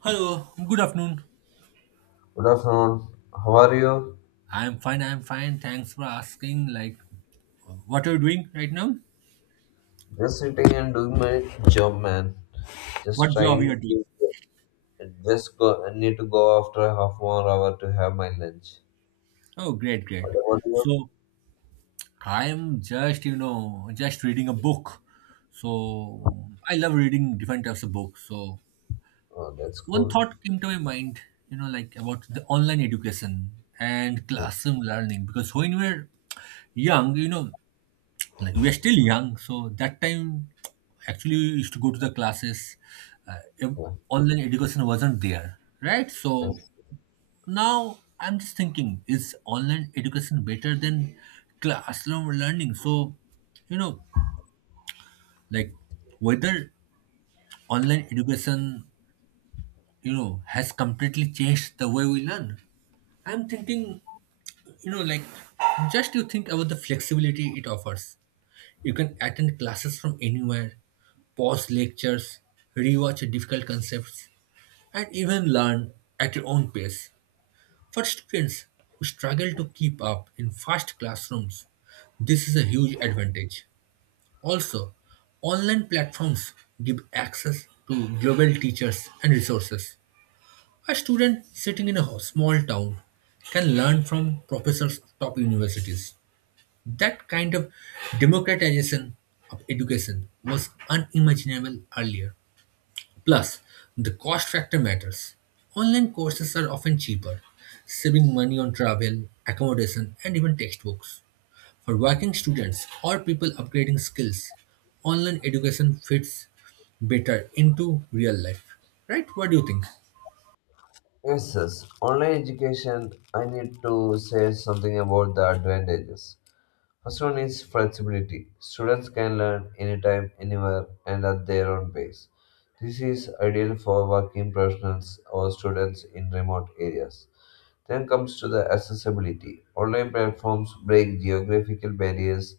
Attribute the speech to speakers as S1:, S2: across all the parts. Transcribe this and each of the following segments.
S1: Hello, good afternoon.
S2: Good afternoon. How are you?
S1: I'm fine, I'm fine. Thanks for asking. Like, what are you doing right now?
S2: Just sitting and doing my job, man. Just
S1: What job you are
S2: trying
S1: doing?
S2: to just go. I need to go after a half more hour to have my lunch.
S1: Oh, great, great.
S2: What about you?
S1: So, I'm just reading a book. So, I love reading different types of books. So,
S2: Oh, that's
S1: one
S2: cool.
S1: thought came to my mind, like about the online education and
S2: Yes.
S1: classroom learning. Because when we're young, like we are still young, so that time actually we used to go to the classes. uh, ev-
S2: Yeah.
S1: Online education wasn't there, right? So
S2: Yes.
S1: now I'm just thinking, is online education better than classroom learning? So you know like, whether online education has completely changed the way we learn, I'm thinking, like, just, you think about the flexibility it offers. You can attend classes from anywhere, pause lectures, rewatch difficult concepts, and even learn at your own pace. For students who struggle to keep up in fast classrooms, this is a huge advantage. Also, online platforms give access to global teachers and resources. A student sitting in a small town can learn from professors of top universities. That kind of democratization of education was unimaginable earlier. Plus, the cost factor matters. Online courses are often cheaper, saving money on travel, accommodation, and even textbooks. For working students or people upgrading skills, online education fits better into real life. Right? What do you think?
S2: Yes, yes. Online education. I need to say something about the advantages. First one is flexibility. Students can learn anytime, anywhere, and at their own pace. This is ideal for working professionals or students in remote areas. Then comes to the accessibility. Online platforms break geographical barriers.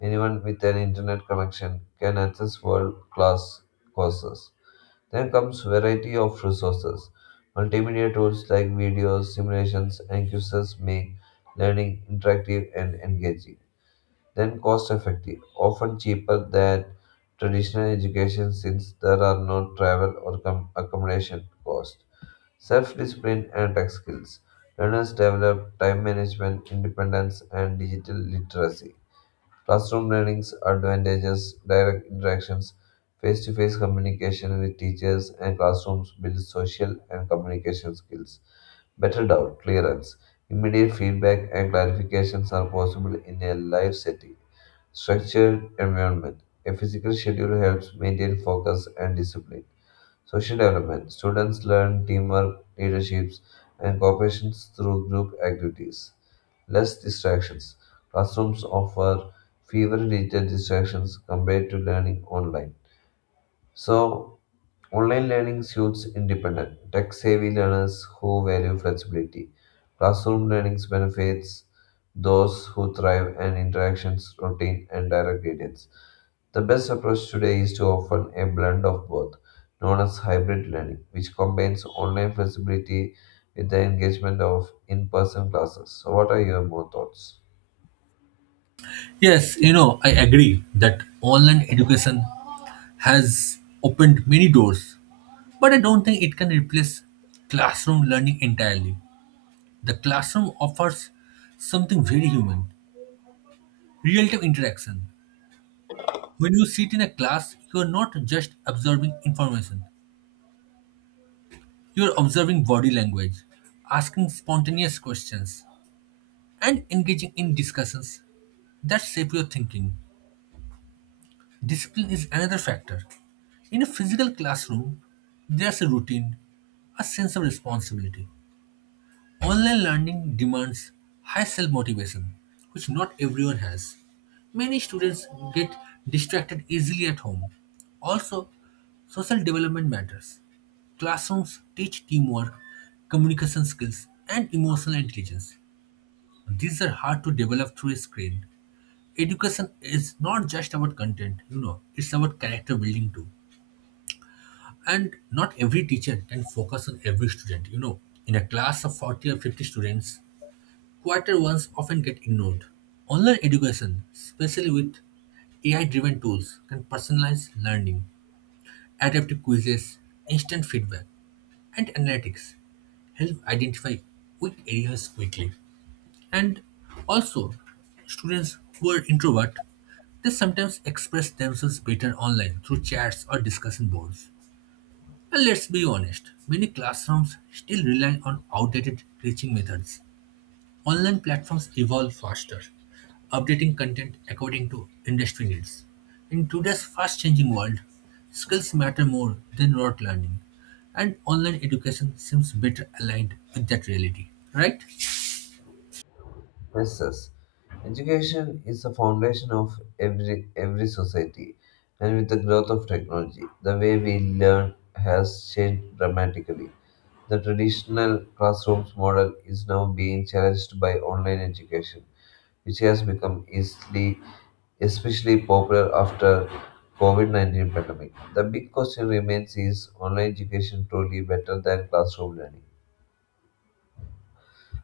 S2: Anyone with an internet connection can access world-class courses. Then comes variety of resources. Multimedia tools like videos, simulations, and quizzes make learning interactive and engaging, then cost effective, often cheaper than traditional education since there are no travel or accommodation costs. Self discipline and tech skills. Learners develop time management, independence, and digital literacy. Classroom learning's advantages, direct interactions, face to face communication with teachers, and classrooms build social and communication skills. Better doubt clearance. Immediate feedback and clarifications are possible in a live setting. Structured environment. A physical schedule helps maintain focus and discipline. Social development. Students learn teamwork, leaderships, and cooperation through group activities. Less distractions. Classrooms offer fewer digital distractions compared to learning online. So, online learning suits independent, tech savvy learners who value flexibility. Classroom learning benefits those who thrive and interactions, routine, and direct guidance. The best approach today is to offer a blend of both, known as hybrid learning, which combines online flexibility with the engagement of in person classes. So, what are your more thoughts?
S1: Yes, I agree that online education has opened many doors. But I don't think it can replace classroom learning entirely. The classroom offers something very human: real time interaction. When you sit in a class, you are not just absorbing information, you are observing body language, asking spontaneous questions, and engaging in discussions that shape your thinking. Discipline is another factor. In a physical classroom, there's a routine, a sense of responsibility. Online learning demands high self motivation, which not everyone has. Many students get distracted easily at home. Also, social development matters. Classrooms teach teamwork, communication skills, and emotional intelligence. These are hard to develop through a screen. Education is not just about content, it's about character building too. And not every teacher can focus on every student. In a class of 40 or 50 students, quieter ones often get ignored. Online education, especially with AI driven tools, can personalize learning, adaptive quizzes, instant feedback, and analytics help identify weak areas quickly. And also, students who are introvert, they sometimes express themselves better online through chats or discussion boards. And let's be honest, many classrooms still rely on outdated teaching methods. Online platforms evolve faster, updating content according to industry needs. In today's fast changing world, skills matter more than rote learning, and online education seems better aligned with that reality, right?
S2: Princess. Education is the foundation of every society, and with the growth of technology, the way we learn has changed dramatically. The traditional classrooms model is now being challenged by online education, which has become easily especially popular after COVID-19 pandemic. The big question remains, is online education truly better than classroom learning?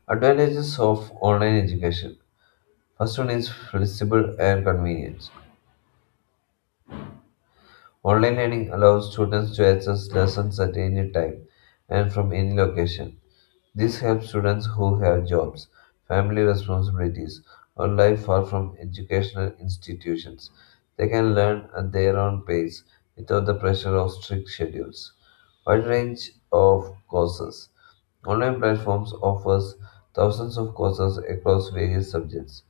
S2: Advantages of online education. First one is flexible and convenience. Online learning allows students to access lessons at any time and from any location. This helps students who have jobs, family responsibilities, or life far from educational institutions. They can learn at their own pace without the pressure of strict schedules. Wide range of courses. Online platforms offers thousands of courses across various subjects,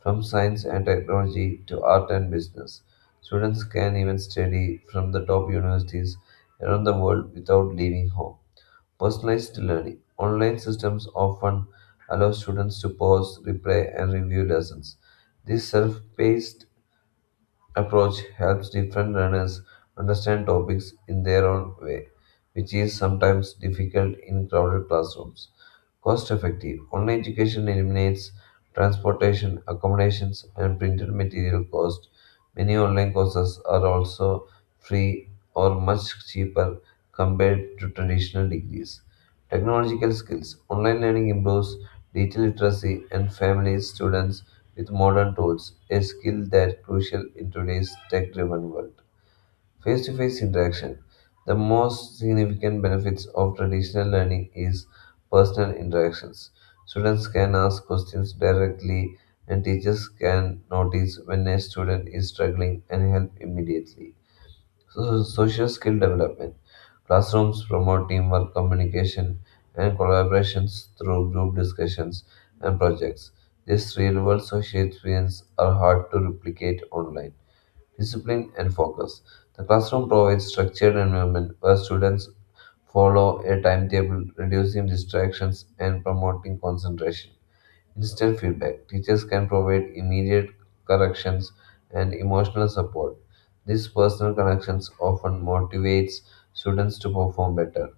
S2: from science and technology to art and business. Students can even study from the top universities around the world without leaving home. Personalized learning. Online systems often allow students to pause, replay, and review lessons. This self paced approach helps different learners understand topics in their own way, which is sometimes difficult in crowded classrooms. Cost effective. Online education eliminates transportation, accommodations, and printed material cost. Many online courses are also free or much cheaper compared to traditional degrees. Technological skills. Online learning improves digital literacy and families students with modern tools, a skill that crucial in today's tech-driven world. Face-to-face interaction. The most significant benefits of traditional learning is personal interactions. Students can ask questions directly and teachers can notice when a student is struggling and help immediately. So, social skill development. Classrooms promote teamwork, communication, and collaborations through group discussions and projects. These real world social experiences are hard to replicate online. Discipline and focus. The classroom provides structured environment where students follow a timetable, reducing distractions and promoting concentration, instant feedback. Teachers can provide immediate corrections and emotional support. These personal connections often motivates students to perform better.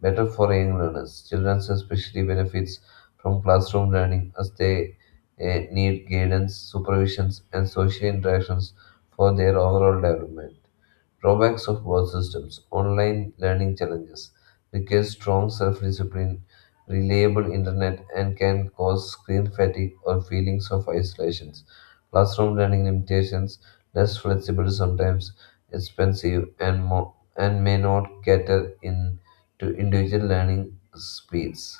S2: Better for young learners. Children especially benefits from classroom learning as they need guidance, supervisions, and social interactions for their overall development. Drawbacks of both systems. Online learning challenges requires strong self-discipline, reliable internet, and can cause screen fatigue or feelings of isolation. Classroom learning limitations, less flexible sometimes, expensive, and may not cater in to individual learning speeds.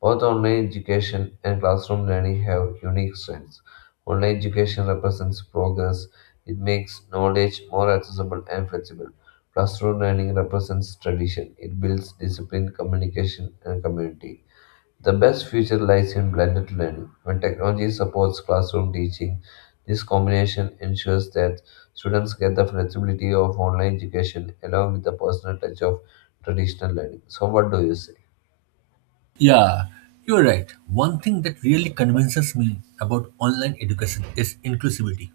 S2: Both online education and classroom learning have unique strengths. Online education represents progress, it makes knowledge more accessible and flexible. Classroom learning represents tradition, it builds discipline, communication, and community. The best future lies in blended learning. When technology supports classroom teaching, this combination ensures that students get the flexibility of online education along with the personal touch of traditional learning. So, what do you say?
S1: Yeah, you're right. One thing that really convinces me about online education is inclusivity.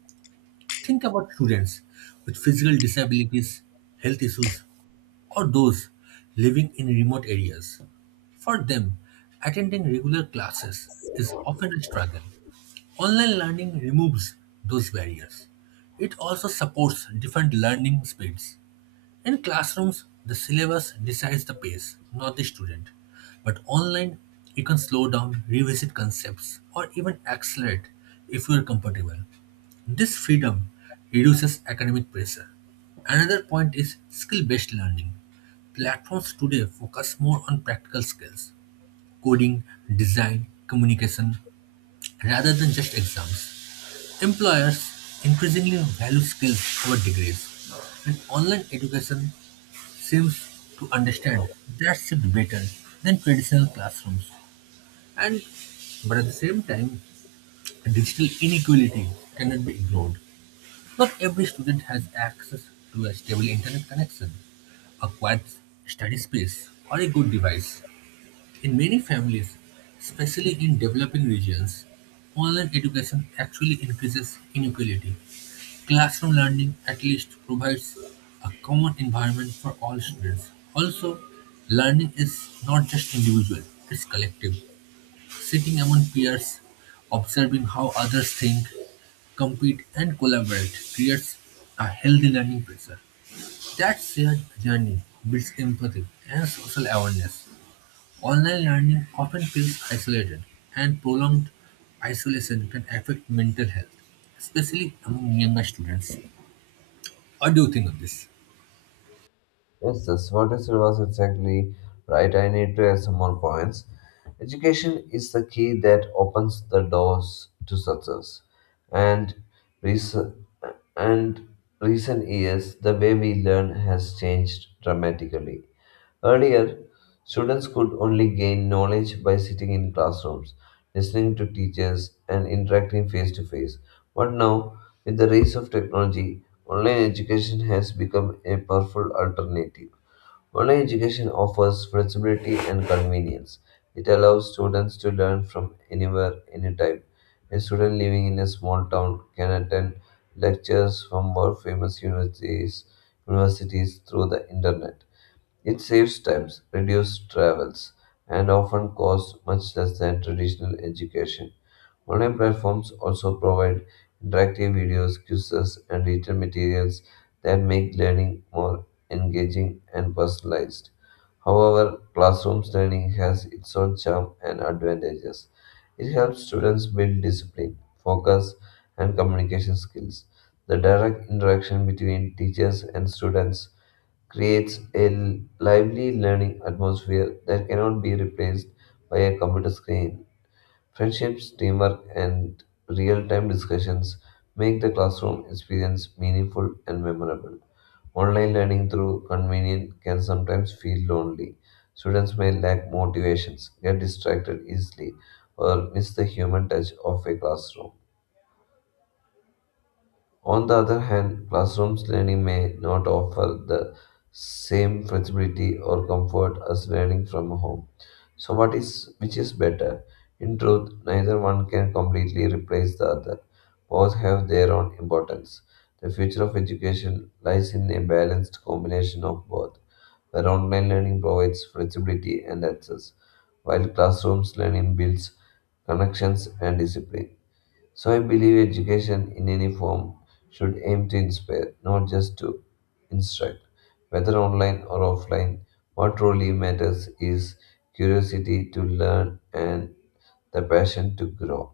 S1: Think about students with physical disabilities, health issues, or those living in remote areas. For them, attending regular classes is often a struggle. Online learning removes those barriers. It also supports different learning speeds. In classrooms, the syllabus decides the pace, not the student. But online, you can slow down, revisit concepts, or even accelerate if you are comfortable. This freedom reduces academic pressure. Another point is skill based learning. Platforms today focus more on practical skills, coding, design, communication, rather than just exams. Employers increasingly value skills over degrees, and online education seems to understand that shift better than traditional classrooms. And but at the same time, digital inequality cannot be ignored. Not every student has access to a stable internet connection, a quiet study space, or a good device. In many families, especially in developing regions, online education actually increases inequality. Classroom learning at least provides a common environment for all students. Also, learning is not just individual, it's collective. Sitting among peers, observing how others think, compete, and collaborate creates a healthy learning pressure. That shared journey builds empathy and social awareness. Online learning often feels isolated, and prolonged isolation can affect mental health, especially among younger students. What do you think of this?
S2: Yes, that's what you said was exactly right. I need to add some more points. Education is the key that opens the doors to success. And recent, and recent years, the way we learn has changed dramatically. Earlier, students could only gain knowledge by sitting in classrooms, listening to teachers, and interacting face to face. But now, with the rise of technology, online education has become a powerful alternative. Online education offers flexibility and convenience. It allows students to learn from anywhere, anytime. A student living in a small town can attend lectures from world famous universities through the internet. It saves times, reduces travels, and often costs much less than traditional education. Online platforms also provide interactive videos, quizzes, and written materials that make learning more engaging and personalized. However, classrooms learning has its own charm and advantages. It helps students build discipline, focus, and communication skills. The direct interaction between teachers and students creates a lively learning atmosphere that cannot be replaced by a computer screen. Friendships, teamwork, and real time discussions make the classroom experience meaningful and memorable. Online learning through convenience can sometimes feel lonely. Students may lack motivations, get distracted easily, or miss the human touch of a classroom. On the other hand, classrooms learning may not offer the same flexibility or comfort as learning from home. So what is which is better? In truth, neither one can completely replace the other. Both have their own importance. The future of education lies in a balanced combination of both, where online learning provides flexibility and access, while classrooms learning builds connections and discipline. So I believe education in any form should aim to inspire, not just to instruct. Whether online or offline, what truly matters is curiosity to learn and the passion to grow.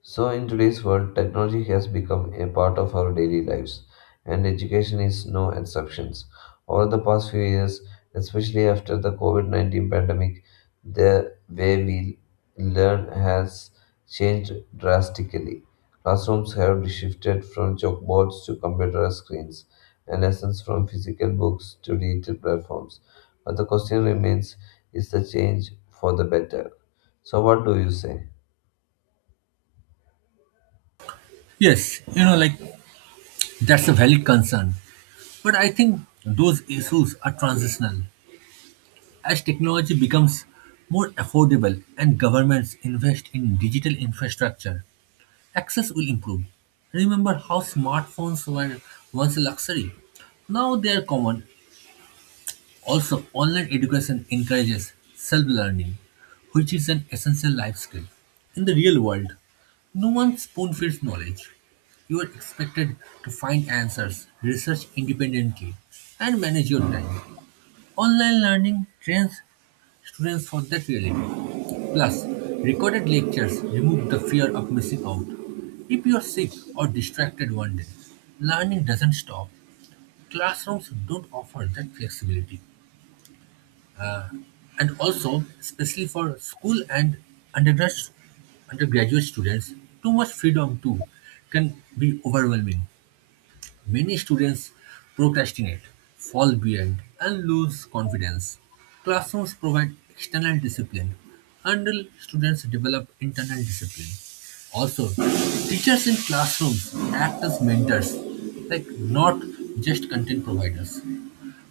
S2: So, in today's world, technology has become a part of our daily lives, and education is no exception. Over the past few years, especially after the COVID-19 pandemic, the way we learn has changed drastically. Classrooms have shifted from chalkboards to computer screens, and lessons from physical books to digital platforms. But the question remains, is the change for the better? So, what do you say?
S1: Yes, like, that's a valid concern, but I think those issues are transitional. As technology becomes more affordable and governments invest in digital infrastructure, access will improve. Remember how smartphones were once a luxury? Now they are common. Also, online education encourages self learning, which is an essential life skill. In the real world, no one spoon feeds knowledge. You are expected to find answers, research independently, and manage your time. Online learning trains students for that reality. Plus, recorded lectures remove the fear of missing out. If you are sick or distracted one day, learning doesn't stop. Classrooms don't offer that flexibility. And also, especially for school and undergrad undergraduate students, too much freedom too can be overwhelming. Many students procrastinate, fall behind, and lose confidence. Classrooms provide external discipline until students develop internal discipline. Also, teachers in classrooms act as mentors, like, not just content providers.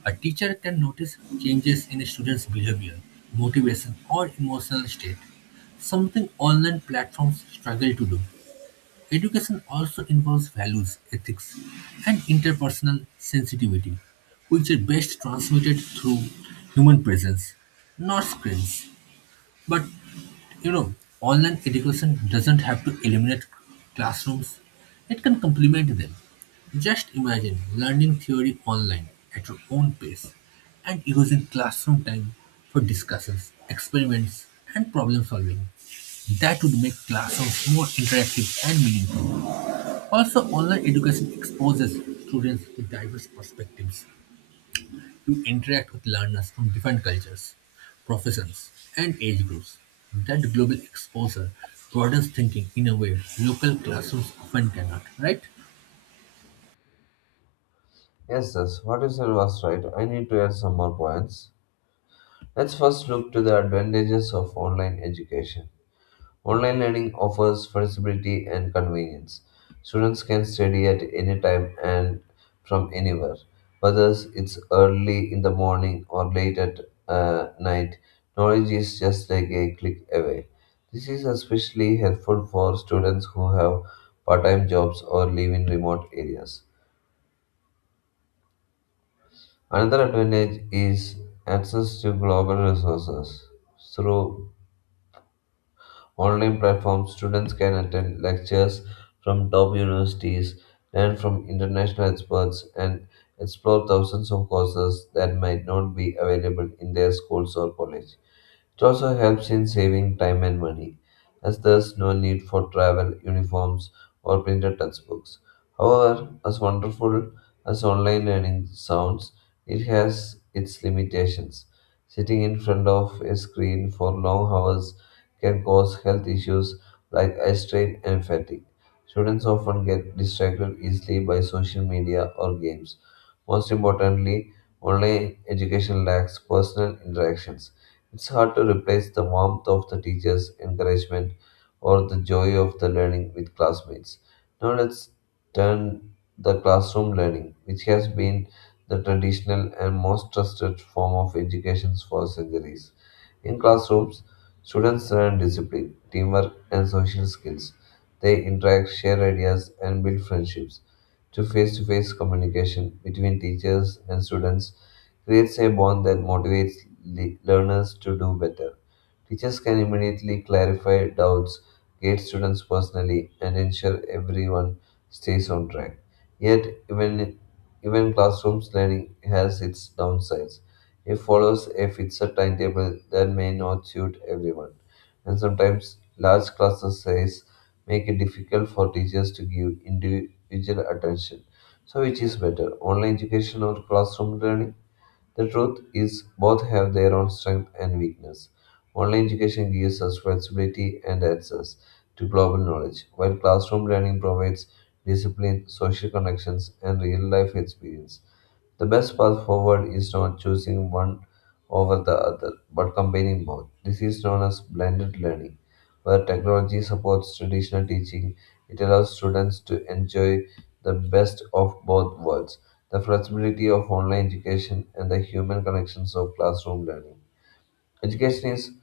S1: A teacher can notice changes in a student's behavior, motivation, or emotional state, something online platforms struggle to do. Education also involves values, ethics, and interpersonal sensitivity, which are best transmitted through human presence, not screens. But you know, online education doesn't have to eliminate classrooms, it can complement them. Just imagine learning theory online at your own pace and using classroom time for discussions, experiments, and problem solving. That would make classrooms more interactive and meaningful. Also, online education exposes students to diverse perspectives, to interact with learners from different cultures, professions, and age groups. That global exposure broadens thinking in a way local classrooms often cannot, right?
S2: Yes, yes, what you said was right. I need to add some more points. Let's first look to the advantages of online education. Online learning offers flexibility and convenience. Students can study at any time and from anywhere, whether it's early in the morning or late at night. Knowledge is just like a click away. This is especially helpful for students who have part time jobs or live in remote areas. Another advantage is access to global resources. Through online platforms, students can attend lectures from top universities, learn from international experts, and explore thousands of courses that might not be available in their schools or college. It also helps in saving time and money, as there's no need for travel, uniforms, or printed textbooks. However, as wonderful as online learning sounds, it has its limitations. Sitting in front of a screen for long hours can cause health issues like eye strain and fatigue. Students often get distracted easily by social media or games. Most importantly, online education lacks personal interactions, it's hard to replace the warmth of the teacher's encouragement or the joy of the learning with classmates. Now let's turn the classroom learning, which has been the traditional and most trusted form of education for centuries. In classrooms, students learn discipline, teamwork, and social skills. They interact, share ideas, and build friendships. To face communication between teachers and students creates a bond that motivates learners to do better. Teachers can immediately clarify doubts, guide students personally, and ensure everyone stays on track. Yet, even classrooms learning has its downsides. It follows a fixed timetable that may not suit everyone, and sometimes large classes size make it difficult for teachers to give individual attention. So, which is better, online education or classroom learning? The truth is, both have their own strength and weakness. Online education gives us flexibility and access to global knowledge, while classroom learning provides discipline, social connections, and real life experience. The best path forward is not choosing one over the other, but combining both. This is known as blended learning, where technology supports traditional teaching. It allows students to enjoy the best of both worlds, the flexibility of online education and the human connections of classroom learning. Education is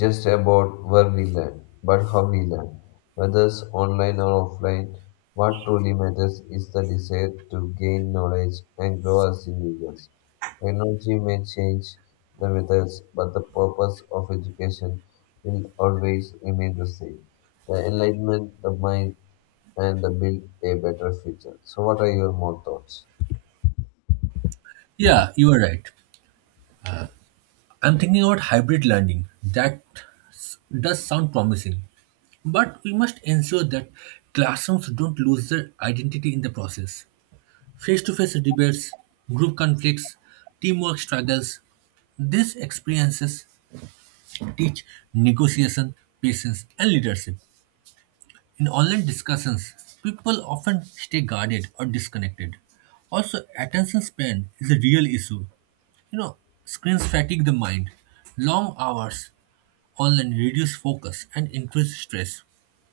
S2: just about where we learn, but how we learn, whether it's online or offline. What truly matters is the desire to gain knowledge and grow as individuals. Technology may change the methods, but the purpose of education will always remain the same. The enlightenment, the mind, and the build a better future. So, what are your more thoughts?
S1: Yeah, you are right. I'm thinking about hybrid learning. That s- does sound promising. But we must ensure that classrooms don't lose their identity in the process. Face to face debates, group conflicts, teamwork struggles, these experiences teach negotiation, patience, and leadership. In online discussions, people often stay guarded or disconnected. Also, attention span is a real issue. You know, Screens fatigue the mind. Long hours online reduce focus and increase stress.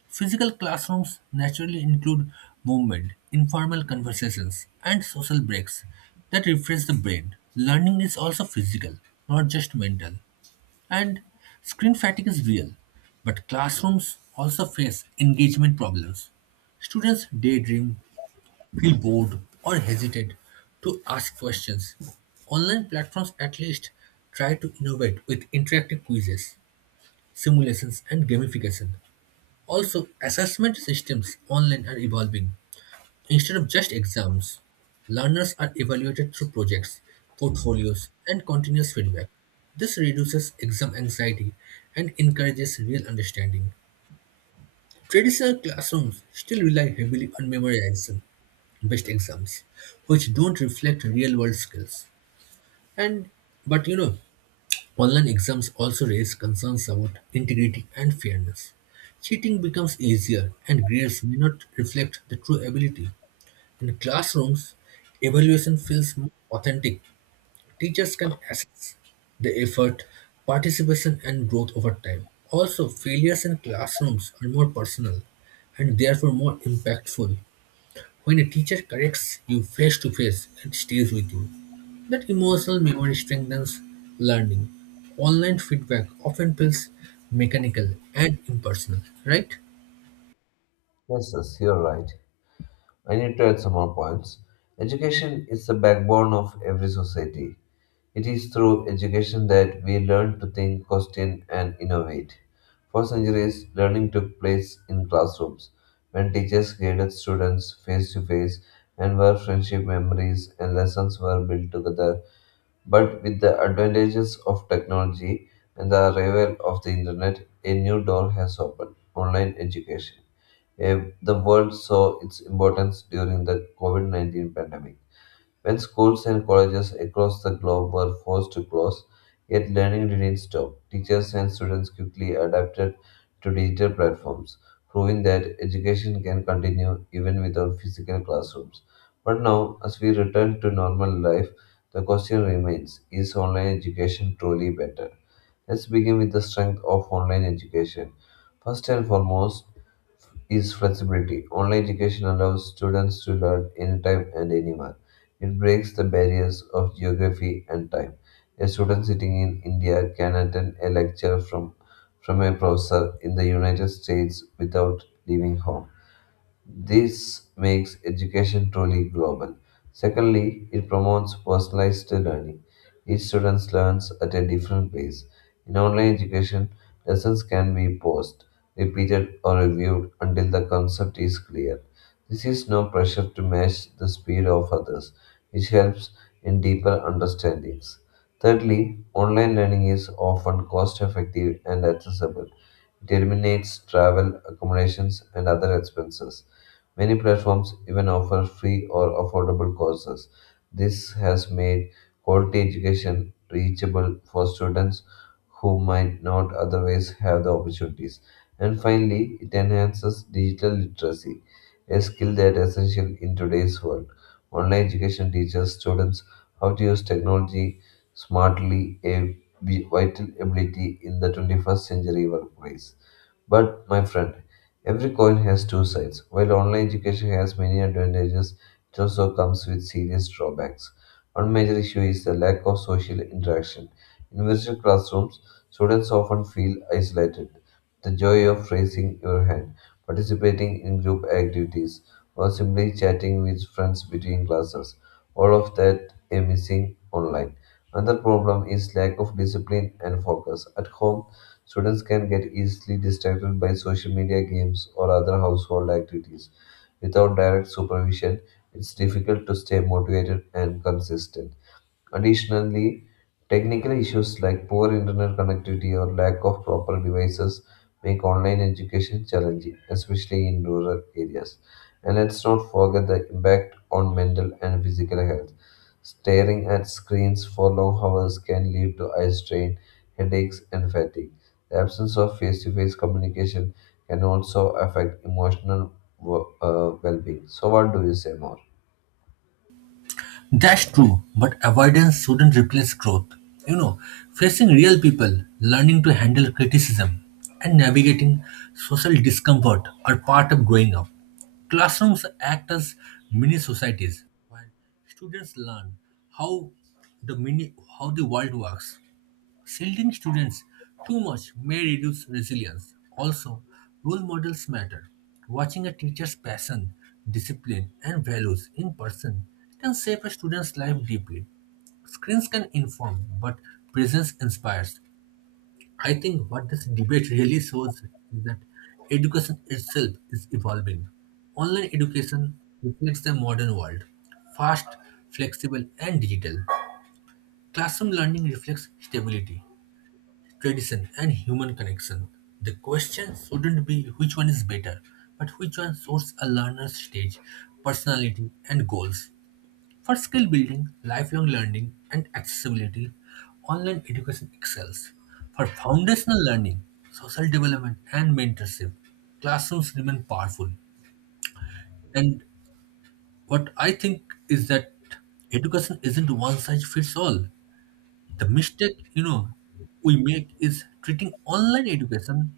S1: Physical classrooms naturally include movement, informal conversations, and social breaks that refresh the brain. Learning is also physical, not just mental. And screen fatigue is real, but classrooms also face engagement problems. Students daydream, feel bored, or hesitate to ask questions. Online platforms at least try to innovate with interactive quizzes, simulations, and gamification. Also, assessment systems online are evolving. Instead of just exams, learners are evaluated through projects, portfolios, and continuous feedback. This reduces exam anxiety and encourages real understanding. Traditional classrooms still rely heavily on memorization based exams, which don't reflect real world skills. And but you know, online exams also raise concerns about integrity and fairness. Cheating becomes easier and grades may not reflect the true ability. In classrooms, evaluation feels more authentic. Teachers can assess the effort, participation, and growth over time. Also, failures in classrooms are more personal and therefore more impactful. When a teacher corrects you face to face, it stays with you. That emotional memory strengthens learning. Online feedback often feels mechanical and impersonal, right?
S2: Yes, yes, you're right. I need to add some more points. Education is the backbone of every society. It is through education that we learn to think, question, and innovate. For centuries, learning took place in classrooms, when teachers guided students face to face and where friendship memories and lessons were built together but with the advantages of technology and the arrival of the internet, a new door has opened online education. The world saw its importance during the COVID 19 pandemic. When schools and colleges across the globe were forced to close, yet learning didn't stop. Teachers and students quickly adapted to digital platforms, proving that education can continue even without physical classrooms. But now, as we return to normal life, the question remains is online education truly better? Let's begin with the strength of online education. First and foremost is flexibility. Online education allows students to learn anytime and anywhere. It breaks the barriers of geography and time. A student sitting in India can attend a lecture from a professor in the United States without leaving home. This makes education truly global. Secondly, it promotes personalized learning. Each student learns at a different pace. In online education, lessons can be paused, repeated, or reviewed until the concept is clear. This is no pressure to match the speed of others, which helps in deeper understandings. Thirdly, online learning is often cost effective and accessible. It eliminates travel, accommodations, and other expenses. Many platforms even offer free or affordable courses. This has made quality education reachable for students who might not otherwise have the opportunities. And finally, it enhances digital literacy, a skill that is essential in today's world. Online education teaches students how to use technology smartly, a vital ability in the 21st century workplace. But, my friend, every coin has two sides. While online education has many advantages, it also comes with serious drawbacks. One major issue is the lack of social interaction. In virtual classrooms, students often feel isolated. The joy of raising your hand, participating in group activities, or simply chatting with friends between classes, all of that is missing online. Another problem is lack of discipline and focus. At home, students can get easily distracted by social media games or other household activities. Without direct supervision, it's difficult to stay motivated and consistent. Additionally, technical issues like poor internet connectivity or lack of proper devices make online education challenging, especially in rural areas. And let's not forget the impact on mental and physical health. Staring at screens for long hours can lead to eye strain, headaches, and fatigue. The absence of face to face communication can also affect emotional well being. So, what do you say more?
S1: That's true, but avoidance shouldn't replace growth. You know, Facing real people, learning to handle criticism, and navigating social discomfort are part of growing up. Classrooms act as mini societies, while students learn how how the world works. Shielding students too much may reduce resilience. Also, role models matter. Watching a teacher's passion, discipline, and values in person can shape a student's life deeply. Screens can inform, but presence inspires. I think what this debate really shows is that education itself is evolving. Online education reflects the modern world: fast, flexible, and digital. Classroom learning reflects stability, tradition, and human connection. The question shouldn't be which one is better, but which one suits a learner's stage, personality, and goals. For skill building, lifelong learning, and accessibility, online education excels. For foundational learning, social development, and mentorship, classrooms remain powerful. And what I think is that education isn't one size fits all. The mistake, we make is treating online education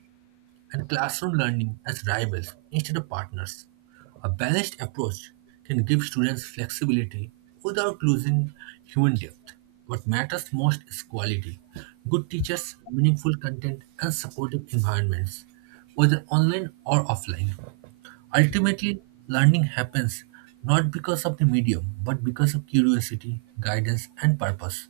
S1: and classroom learning as rivals instead of partners. A balanced approach can give students flexibility without losing human depth. What matters most is quality, good teachers, meaningful content, and supportive environments, whether online or offline. Ultimately, learning happens not because of the medium, but because of curiosity, guidance, and purpose.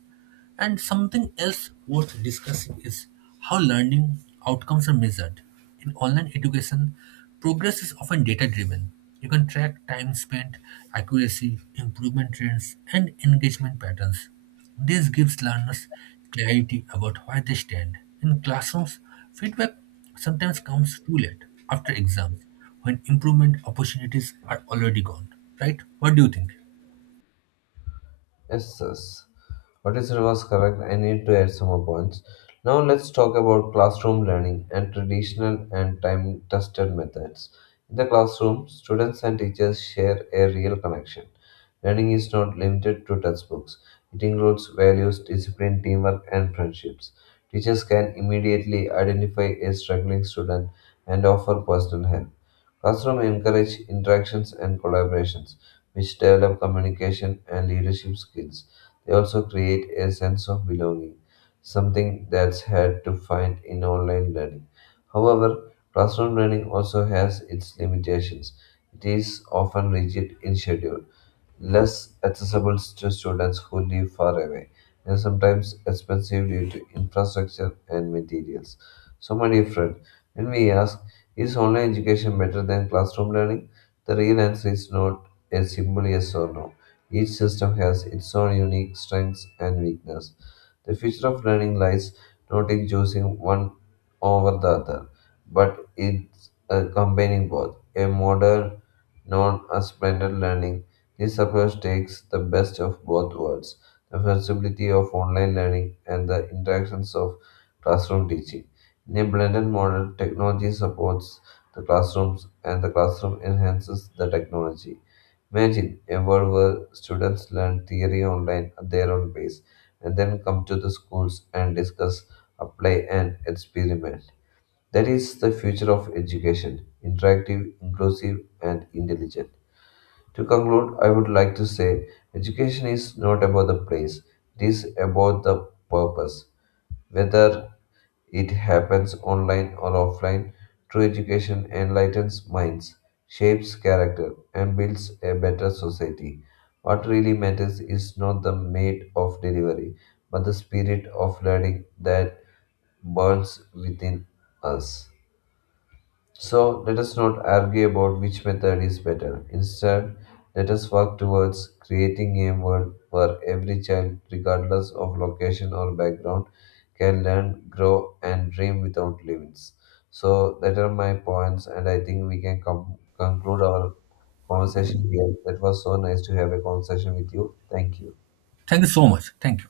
S1: And something else worth discussing is how learning outcomes are measured. In online education, progress is often data driven. You can track time spent, accuracy, improvement trends, and engagement patterns. This gives learners clarity about where they stand. In classrooms, feedback sometimes comes too late, after exams, when improvement opportunities are already gone. Right? What do you think?
S2: Yes, yes. What is said was correct. I need to add some more points. Now let's talk about classroom learning and traditional and time-tested methods. In the classroom, students and teachers share a real connection. Learning is not limited to textbooks. It includes values, discipline, teamwork, and friendships. Teachers can immediately identify a struggling student and offer personal help. Classroom encourage interactions and collaborations which develop communication and leadership skills. They also create a sense of belonging, something that's hard to find in online learning. However, classroom learning also has its limitations. It is often rigid in schedule, less accessible to students who live far away, and sometimes expensive due to infrastructure and materials. So, my dear friend, when we ask, is online education better than classroom learning? The real answer is no, as simple yes or no. Each system has its own unique strengths and weakness. The future of learning lies not in choosing one over the other, but in combining both. A modern, non as blended learning, this approach takes the best of both worlds the flexibility of online learning, and the interactions of classroom teaching. In a blended model, technology supports the classrooms and the classroom enhances the technology. Imagine a world where students learn theory online at their own pace and then come to the schools and discuss, apply, and experiment. That is the future of education interactive, inclusive, and intelligent. To conclude, I would like to say education is not about the place, it is about the purpose. Whether it happens online or offline. True education enlightens minds, shapes character, and builds a better society. What really matters is not the mate of delivery, but the spirit of learning that burns within us. So let us not argue about which method is better. Instead, let us work towards creating a world where every child, regardless of location or background, can learn, grow, and dream without limits. So that are my points, and I think we can conclude our conversation here. That was so nice to have a conversation with you. Thank you.
S1: Thank you so much. Thank you.